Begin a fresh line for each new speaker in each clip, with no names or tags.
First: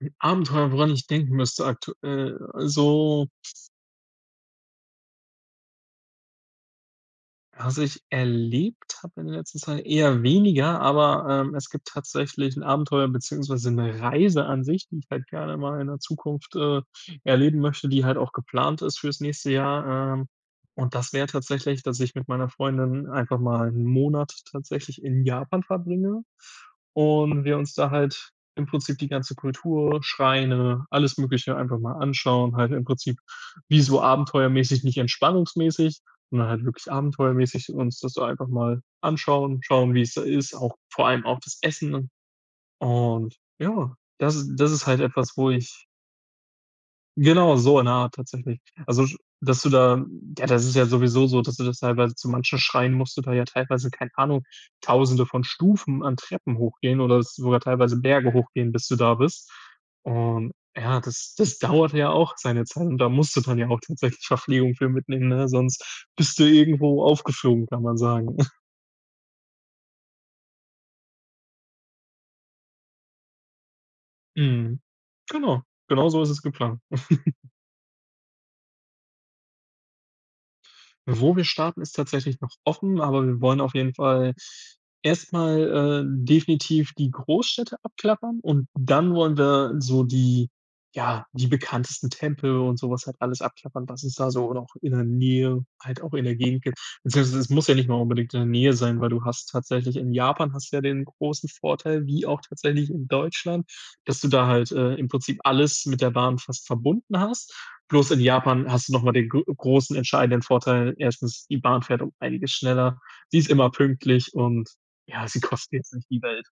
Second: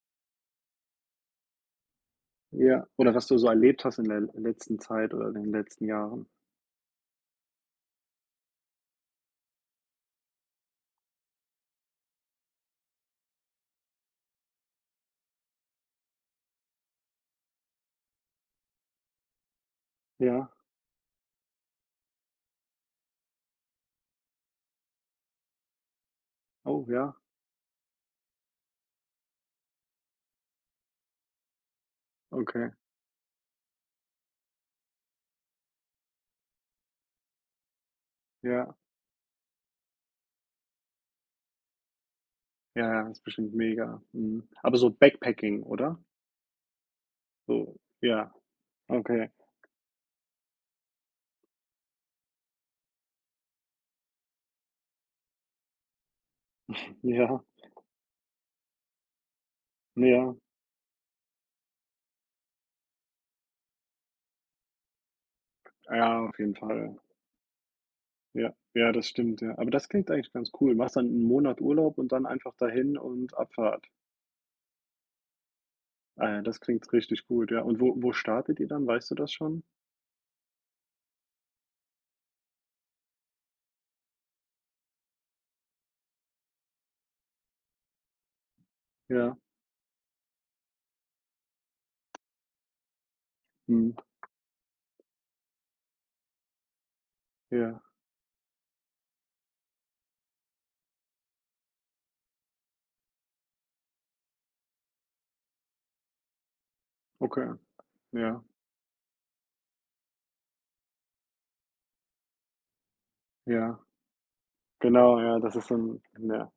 'N Abenteuer, woran ich denken müsste aktuell,
Ja. Oder was
also
du so erlebt hast in der letzten Zeit oder in den letzten Jahren.
Was ich erlebt habe in der letzten Zeit? Eher weniger, aber, ähm, es gibt tatsächlich 'n Abenteuer, beziehungsweise 'ne Reiseansicht, die ich halt gerne mal in der Zukunft, äh, erleben möchte, die halt auch geplant ist fürs nächste Jahr, ähm.
Ja.
Und das wäre tatsächlich, dass ich mit meiner Freundin einfach mal 'n Monat tatsächlich in Japan verbringe
Oh ja.
und wir uns da halt im Prinzip die ganze Kultur, Schreine, alles Mögliche einfach mal anschauen,
Okay.
halt im Prinzip wie so abenteuermäßig, nicht entspannungsmäßig, sondern halt wirklich abenteuermäßig uns das so einfach
Ja.
mal anschauen, schauen, wie's da ist, auch vor allem auch das Essen, und
Ja, ja, ist
und
bestimmt
ja,
mega,
das
mhm.
ist das
Aber
ist
so
halt etwas, wo
Backpacking,
ich
oder?
Genau
So,
so in der Art
ja,
tatsächlich. Also, sch
okay.
dass du da ja, das ist ja sowieso so, dass du das teilweise zu manchen Schreinen musst du da ja teilweise, keine Ahnung, 1.000e von Stufen an Treppen hochgehen oder
Ja.
sogar teilweise Berge hochgehen, bis du da bist.
Ja.
Und ja, das das dauert ja auch seine Zeit und da musst du dann ja tatsächlich Verpflegung für mitnehmen, ne? Sonst
Ja,
bist
auf
du
jeden Fall.
irgendwo aufgeflogen, kann man sagen.
Ja, ja das stimmt, ja. Aber das klingt eigentlich ganz cool. Machst du dann 'nen Monat Urlaub und dann einfach dahin und Abfahrt?
Mhm, genau, genauso
Ah,
ist
ja,
es
das
geplant.
klingt richtig gut, ja. Und wo wo startet ihr dann? Weißt du das schon?
Wo wir starten, ist tatsächlich noch offen, aber wir wollen auf jeden Fall erst mal, äh, definitiv die Großstädte abklappern, und dann
Ja.
wollen wir so die ja, die bekanntesten Tempel und so was halt alles abklappern,
Mhm.
was es da so auch in der Nähe, halt auch in der Gegend gibt. Beziehungsweise es muss ja
Ja.
nicht mal unbedingt in der Nähe sein, weil du hast tatsächlich in Japan hast du ja den großen Vorteil, wie auch tatsächlich in Deutschland, dass du da halt, äh, im Prinzip alles mit der Bahn fast verbunden
Okay,
hast. Bloß in
ja.
Japan hast du noch mal den gro großen entscheidenden Vorteil. 1. die Bahn fährt um einiges schneller. Sie ist immer
Ja,
pünktlich und
genau,
ja,
ja,
sie
das ist
kostet jetzt
dann
nicht die Welt.
ja,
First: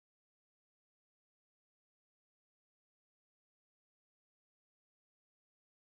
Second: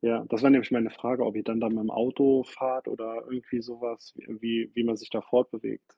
ja, das wäre nämlich meine Frage, ob ihr dann da mit'm Auto fahrt oder irgendwie so was, wie m wie wie man sich da fortbewegt.